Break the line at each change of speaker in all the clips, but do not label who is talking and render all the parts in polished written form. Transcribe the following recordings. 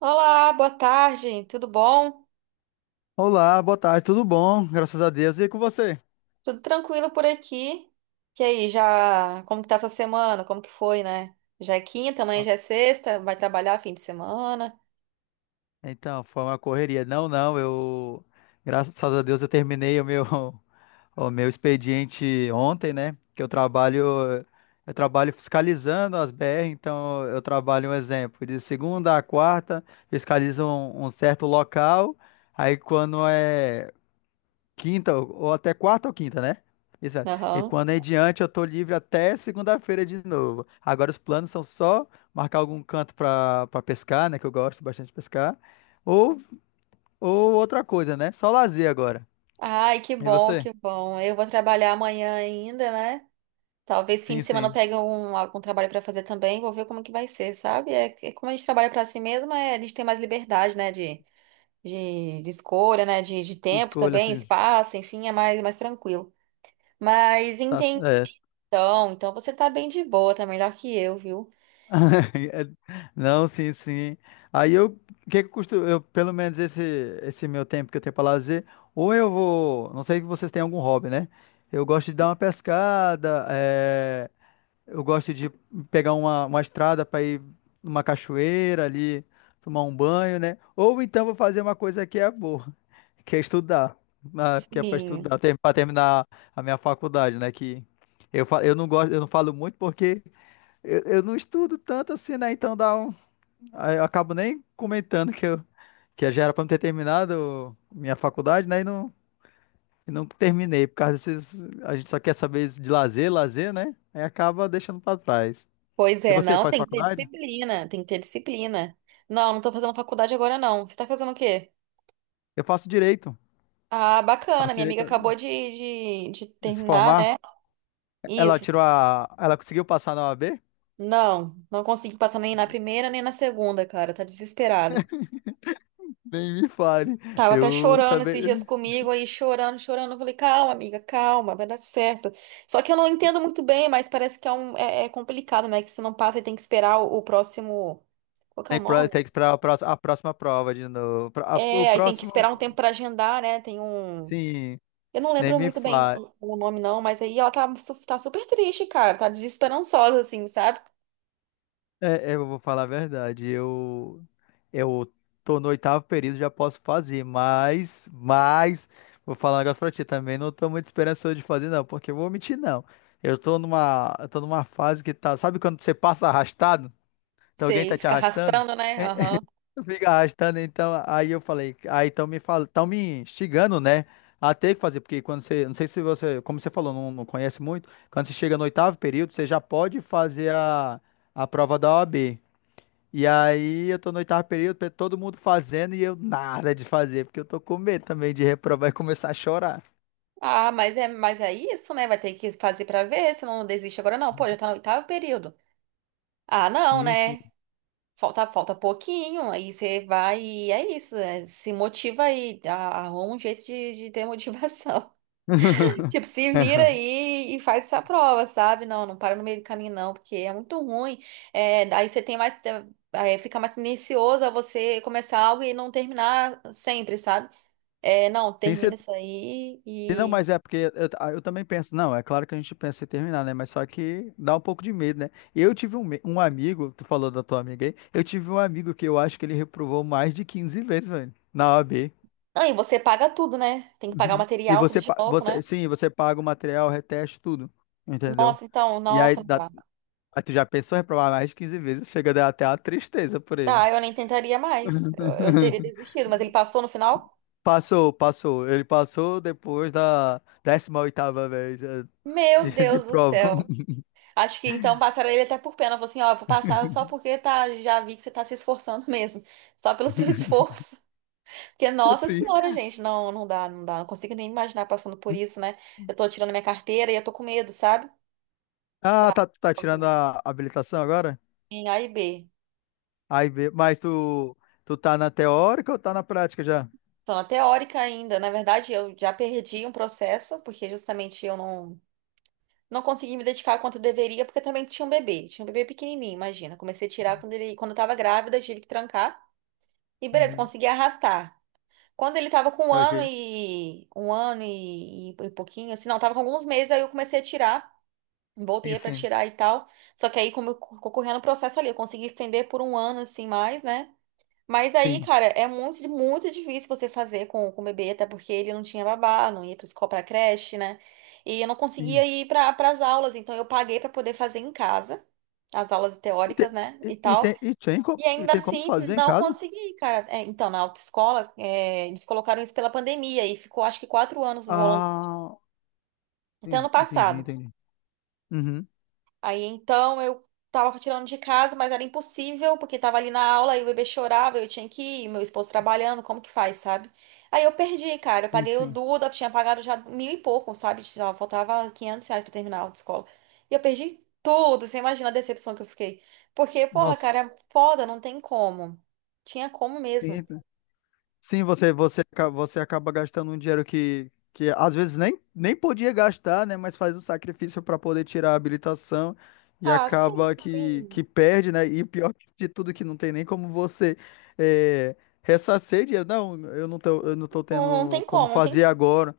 Olá, boa tarde, tudo bom?
Olá, boa tarde, tudo bom? Graças a Deus. E com você?
Tudo tranquilo por aqui? E aí, já, como que tá sua semana? Como que foi, né? Já é quinta, amanhã
Ah,
já é sexta, vai trabalhar fim de semana?
então, foi uma correria. Não, não, eu. Graças a Deus eu terminei o meu, o meu expediente ontem, né? Que eu trabalho. Eu trabalho fiscalizando as BR, então eu trabalho um exemplo. De segunda a quarta, fiscalizo um certo local. Aí quando é. Quinta, ou até quarta ou quinta, né? Exato. E
Aham.
quando é em diante, eu tô livre até segunda-feira de novo. Agora os planos são só marcar algum canto pra pescar, né? Que eu gosto bastante de pescar. Ou, ou outra coisa, né? Só lazer agora.
Ai, que
E
bom,
você?
que bom. Eu vou trabalhar amanhã ainda, né? Talvez fim
Sim,
de semana eu
sim.
pegue algum trabalho pra fazer também, vou ver como que vai ser, sabe? É, como a gente trabalha pra si mesmo, é, a gente tem mais liberdade, né, de escolha, né, de tempo
Escolha,
também,
assim.
espaço, enfim, é mais tranquilo. Mas
Tá,
entendi.
é,
Então você tá bem de boa, tá melhor que eu, viu?
Não, sim, sim. Aí eu, o que que custa, eu, pelo menos esse meu tempo que eu tenho para lazer, ou eu vou, não sei se vocês têm algum hobby, né? Eu gosto de dar uma pescada, eu gosto de pegar uma estrada para ir numa cachoeira ali, tomar um banho, né? Ou então vou fazer uma coisa que é boa, que é estudar, que é para
Sim.
estudar, para terminar a minha faculdade, né? Que eu, eu não gosto, eu não falo muito porque eu não estudo tanto assim, né? Então dá um. Aí eu acabo nem comentando que eu que já era pra eu ter terminado minha faculdade, né? E não terminei, por causa desses. A gente só quer saber de lazer, lazer, né? Aí acaba deixando pra trás.
Pois
E
é,
você
não,
faz
tem que ter
faculdade?
disciplina, tem que ter disciplina. Não, não tô fazendo faculdade agora, não. Você tá fazendo o quê?
Eu faço direito.
Ah, bacana,
Faço
minha amiga
direito
acabou de
de se
terminar,
formar.
né?
Ela
Isso.
tirou a. Ela conseguiu passar na OAB?
Não, não consegui passar nem na primeira nem na segunda, cara, tá desesperada.
Nem me fale.
Tava até
Eu
chorando esses dias
também.
comigo, aí chorando, chorando. Eu falei, calma, amiga, calma, vai dar certo. Só que eu não entendo muito bem, mas parece que é complicado, né? Que se não passa, aí tem que esperar o próximo. Qual que é o
Tem que pra,
nome?
tem que pra a próxima prova de novo. O
É, aí tem que
próximo.
esperar um tempo pra agendar, né? Tem um.
Sim,
Eu não
nem
lembro
me
muito bem
fale.
o nome, não, mas aí ela tá super triste, cara. Tá desesperançosa, assim, sabe?
É, é, eu vou falar a verdade. Eu tô no oitavo período, já posso fazer, mas, vou falar um negócio pra ti também. Não tô muito esperançoso de fazer, não, porque eu vou mentir, não. Eu tô numa fase que tá. Sabe quando você passa arrastado? Então alguém
Sei,
tá te
fica
arrastando?
arrastando, né?
É, é,
Aham.
fica arrastando, então. Aí eu falei, aí estão me fal, tão me instigando, né? A ter que fazer, porque quando você, não sei se você, como você falou, não, não conhece muito, quando você chega no oitavo período, você já pode fazer a prova da OAB. E aí eu tô no oitavo período, todo mundo fazendo e eu nada de fazer, porque eu tô com medo também de reprovar e começar a chorar.
Ah, mas é isso, né? Vai ter que fazer pra ver, se não desiste agora, não. Pô, já tá no oitavo período. Ah, não,
Sim, sim.
né? Falta pouquinho, aí você vai e é isso, é, se motiva aí, arruma um jeito de ter motivação. Tipo, se vira aí e faz essa prova, sabe? Não, não para no meio do caminho não, porque é muito ruim. É, aí você tem mais, aí fica mais tendencioso a você começar algo e não terminar sempre, sabe? É, não,
Tem
termina
cer-
isso aí
Não,
e...
mas é porque eu também penso, não, é claro que a gente pensa em terminar, né? Mas só que dá um pouco de medo, né? Eu tive um amigo, tu falou da tua amiga aí, eu tive um amigo que eu acho que ele reprovou mais de 15 vezes, velho, na OAB.
Não, e você paga tudo, né? Tem que pagar o
E
material tudo
você,
de
pa-
novo,
você,
né?
sim, você paga o material, reteste, tudo, entendeu?
Nossa, então,
E aí
nossa, não
dá,
dá.
mas tu já pensou em reprovar mais de 15 vezes? Chega a dar até uma tristeza por ele.
Ah, eu nem tentaria mais. Eu teria desistido, mas ele passou no final?
Passou, passou. Ele passou depois da 18ª vez,
Meu
de
Deus do
prova.
céu. Acho que então passaram ele até por pena. Falou assim, ó, eu vou passar só porque tá, já vi que você tá se esforçando mesmo. Só pelo seu esforço. Porque, nossa
Assim.
senhora, gente, não, não dá, não dá. Não consigo nem imaginar passando por isso, né? Eu tô tirando minha carteira e eu tô com medo, sabe?
Ah,
Dá.
tá, tu tá tirando
Também.
a habilitação agora?
Em A e B.
Aí, mas tu tá na teórica ou tá na prática já?
Então, na teórica ainda, na verdade, eu já perdi um processo, porque justamente eu não. Não consegui me dedicar quanto eu deveria, porque também tinha um bebê. Tinha um bebê pequenininho, imagina. Comecei a tirar quando eu tava grávida, tive que trancar. E beleza,
Uhum.
consegui arrastar. Quando ele tava com um ano
Ok.
e um ano e pouquinho, assim, não, tava com alguns meses, aí eu comecei a tirar.
Sim,
Voltei pra
sim,
tirar e tal. Só que aí, como eu correndo o processo ali, eu consegui estender por um ano, assim, mais, né? Mas aí,
sim,
cara, é muito, muito difícil você fazer com o bebê, até porque ele não tinha babá, não ia pra escola, pra creche, né? E eu não
sim.
conseguia ir para as aulas, então eu paguei para poder fazer em casa, as aulas
E,
teóricas,
te-
né, e tal.
tem,
E
e
ainda
tem como
assim,
fazer em
não
casa?
consegui, cara. É, então, na autoescola, é, eles colocaram isso pela pandemia e ficou acho que 4 anos rolando,
Ah,
até ano
entendi, entendi.
passado.
Entendi. Uhum.
Aí então eu tava tirando de casa, mas era impossível, porque tava ali na aula e o bebê chorava, eu tinha que ir, meu esposo trabalhando, como que faz, sabe? Aí eu perdi, cara. Eu
Sim,
paguei o
sim.
Duda, eu tinha pagado já mil e pouco, sabe? Só faltava R$ 500 pra terminar a aula de escola. E eu perdi tudo, você imagina a decepção que eu fiquei. Porque, porra, cara,
Nossa,
é foda, não tem como. Tinha como mesmo.
sim, sim, você acaba gastando um dinheiro que às vezes nem podia gastar, né? Mas faz um sacrifício para poder tirar a habilitação e
Ah, sim,
acaba que
sim.
perde, né? E pior de tudo, que não tem nem como você é, ressarcir dinheiro. Não, eu não tô
Não, não
tendo
tem
como
como, não tem
fazer
como
agora.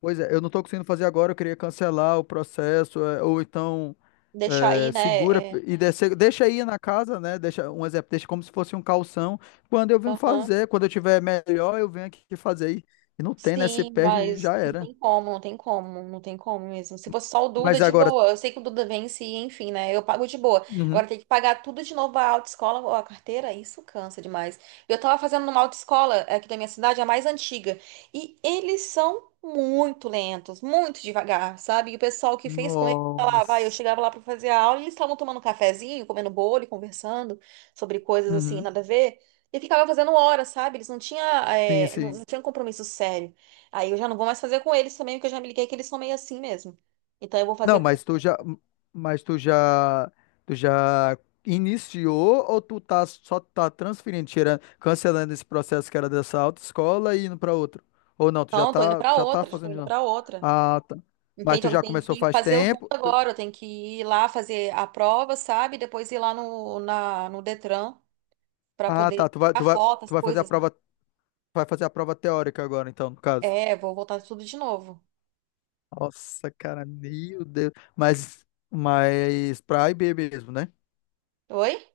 Pois é, eu não estou conseguindo fazer agora, eu queria cancelar o processo, ou então
deixar aí,
segura
né? É,
e deixa aí na casa, né? Deixa um exemplo, deixa como se fosse um calção. Quando eu venho
aham.
fazer, quando eu tiver melhor, eu venho aqui fazer. E não tem, né? Você
Sim,
perde e
mas
já
não
era.
tem como, não tem como, não tem como mesmo. Se fosse só o Duda,
Mas
de
agora.
boa. Eu sei que o Duda vence, enfim, né? Eu pago de boa.
Uhum.
Agora tem que pagar tudo de novo a autoescola ou a carteira, isso cansa demais. Eu tava fazendo numa autoescola aqui da minha cidade, a mais antiga, e eles são muito lentos, muito devagar, sabe? E o pessoal que fez com eles, tá lá, vai, eu
Nossa.
chegava lá pra fazer a aula e eles estavam tomando um cafezinho, comendo bolo e conversando sobre coisas assim,
Uhum.
nada a ver. E ficava fazendo hora, sabe? Eles não tinham,
Sim,
é, não,
sim.
não tinham compromisso sério. Aí eu já não vou mais fazer com eles também, porque eu já me liguei que eles são meio assim mesmo. Então eu vou
Não,
fazer com.
mas tu já, tu já iniciou ou tu tá só tá transferindo, tirando, cancelando esse processo que era dessa autoescola e indo para outro? Ou não, tu já
Não, tô indo
tá,
pra
já tá
outra, já tô
fazendo de
indo
novo?
pra outra.
Ah, tá. Mas
Entende?
tu
Eu
já
tenho
começou
que
faz
fazer o duplo
tempo?
agora, eu tenho que ir lá fazer a prova, sabe? Depois ir lá no, no Detran pra
Ah, tá,
poder
tu vai,
tirar
tu vai,
foto, as
tu vai fazer a
coisas, né?
prova, vai fazer a prova, teórica agora, então, no caso.
É, vou voltar tudo de novo.
Nossa, cara, meu Deus. Mas pra IB mesmo, né?
Oi?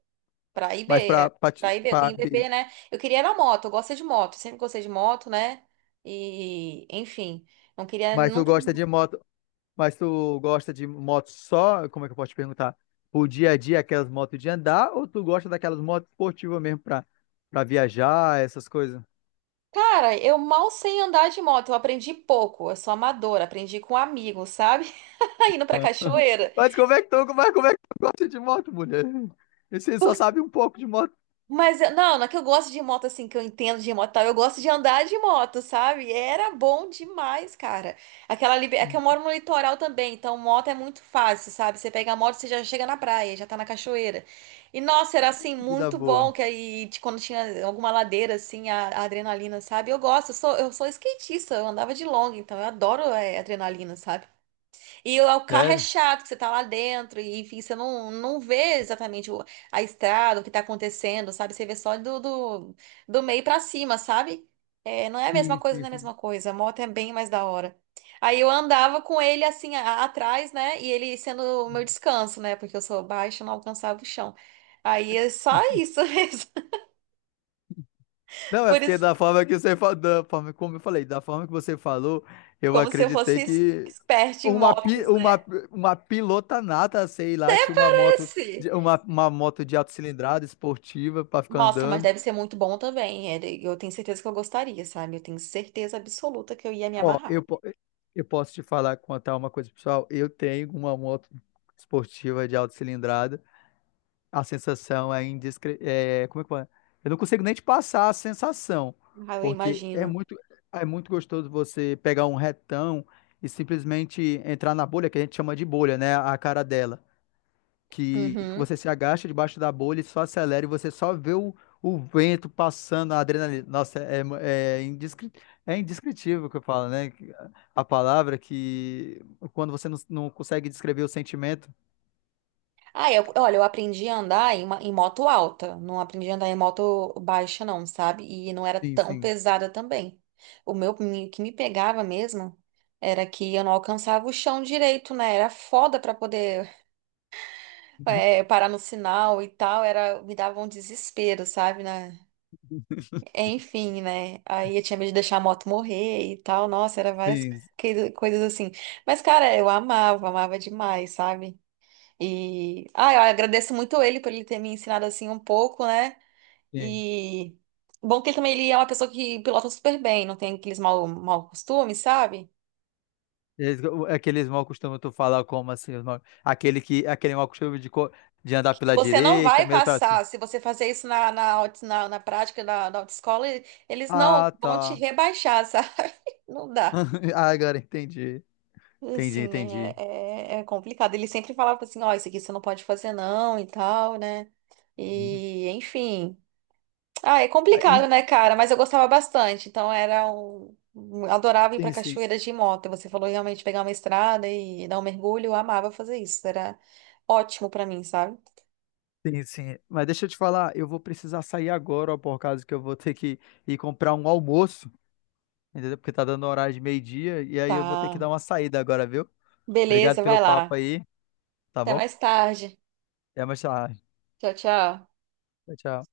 Pra IB,
Mas
é.
pra, pra, ti-
Pra IB, eu tenho
pra IB.
IBB, né? Eu queria era moto, eu gosto de moto, sempre gostei de moto, né? E, enfim, não queria
Mas tu
nunca.
gosta de moto. Mas tu gosta de moto só, como é que eu posso te perguntar? O dia a dia, aquelas motos de andar, ou tu gosta daquelas motos esportivas mesmo pra viajar, essas coisas?
Cara, eu mal sei andar de moto, eu aprendi pouco, eu sou amadora, aprendi com amigos, sabe? Indo pra cachoeira.
Mas como é que tu gosta de moto, mulher? Você só sabe um pouco de moto.
Não, não é que eu gosto de moto assim, que eu entendo de moto e tal. Eu gosto de andar de moto, sabe? Era bom demais, cara. É que eu moro no litoral também, então moto é muito fácil, sabe? Você pega a moto, você já chega na praia, já tá na cachoeira. E nossa, era assim
Vida
muito bom
boa.
que aí de quando tinha alguma ladeira assim, a adrenalina, sabe? Eu gosto, eu sou skatista, eu andava de longa, então eu adoro adrenalina, sabe? E o carro é
Sério?
chato, que você tá lá dentro, e enfim, você não vê exatamente a estrada, o que tá acontecendo, sabe? Você vê só do, do meio pra cima, sabe? É, não é a mesma
Sim,
coisa, não
sim,
é a
sim.
mesma coisa. A moto é bem mais da hora. Aí eu andava com ele assim atrás, né? E ele sendo o meu descanso, né? Porque eu sou baixa, não alcançava o chão. Aí é só isso mesmo.
Não, é
Por
porque
isso,
da forma que você falou, da forma, como eu falei, da forma que você falou, eu
como se eu fosse
acreditei
es-
que
expert em
Uma, pi-
motos, né?
uma, uma pilota nata, sei lá, tinha uma moto,
Esse.
uma moto de alta cilindrada esportiva para ficar
Nossa, mas
andando.
deve ser muito bom também. Eu tenho certeza que eu gostaria, sabe? Eu tenho certeza absoluta que eu ia me
Ó,
amarrar.
eu posso te falar, contar uma coisa, pessoal. Eu tenho uma moto esportiva de alta cilindrada. A sensação é como é que fala? Eu não consigo nem te passar a sensação,
Ah, eu
porque é
imagino.
muito, é muito gostoso você pegar um retão e simplesmente entrar na bolha, que a gente chama de bolha, né? A cara dela. Que
Uhum.
você se agacha debaixo da bolha e só acelera e você só vê o vento passando, a adrenalina. Nossa, é indescritível o que eu falo, né? A palavra que quando você não consegue descrever o sentimento.
Ah, eu, olha, eu aprendi a andar em moto alta. Não aprendi a andar em moto baixa, não, sabe? E não era
Sim,
tão
sim.
pesada também. O que me pegava mesmo era que eu não alcançava o chão direito, né? Era foda pra poder, parar no sinal e tal. Era, me dava um desespero, sabe? Enfim, né? Aí eu tinha medo de deixar a moto morrer e tal. Nossa, era várias
Sim,
coisas assim. Mas, cara, eu amava, amava demais, sabe? E. Ah, eu agradeço muito ele por ele ter me ensinado assim um pouco, né?
sim.
E. Bom que ele também ele é uma pessoa que pilota super bem, não tem aqueles mau, mau costumes, sabe?
Aqueles mal costumam tu falar como assim, aquele mal costume de andar
Que
pela
você não
direita,
vai
mesmo pela.
passar. Se você fazer isso na, na prática da autoescola, eles não
Ah,
vão te
tá.
rebaixar, sabe? Não dá.
Ah, agora entendi. Entendi,
Assim, é,
entendi.
é, é complicado. Ele sempre falava assim, ó, isso aqui você não pode fazer não e tal, né?
Uhum.
E, enfim. Ah, é
Ah,
complicado,
en-
né, cara? Mas eu gostava bastante. Então era Adorava ir pra
Sim, sim.
cachoeira de moto. E você falou realmente pegar uma estrada e dar um mergulho. Eu amava fazer isso. Era ótimo pra mim, sabe?
Sim, sim. Mas deixa eu te falar, eu vou precisar sair agora, ó, por causa que eu vou ter que ir comprar um almoço, entendeu? Porque tá dando horário de meio-dia, e aí eu vou ter que dar
Tá.
uma saída agora, viu? Obrigado
Beleza, vai
pelo papo
lá.
aí, tá
Até
bom?
mais tarde.
Até mais tarde.
Tchau, tchau.
Tchau, tchau.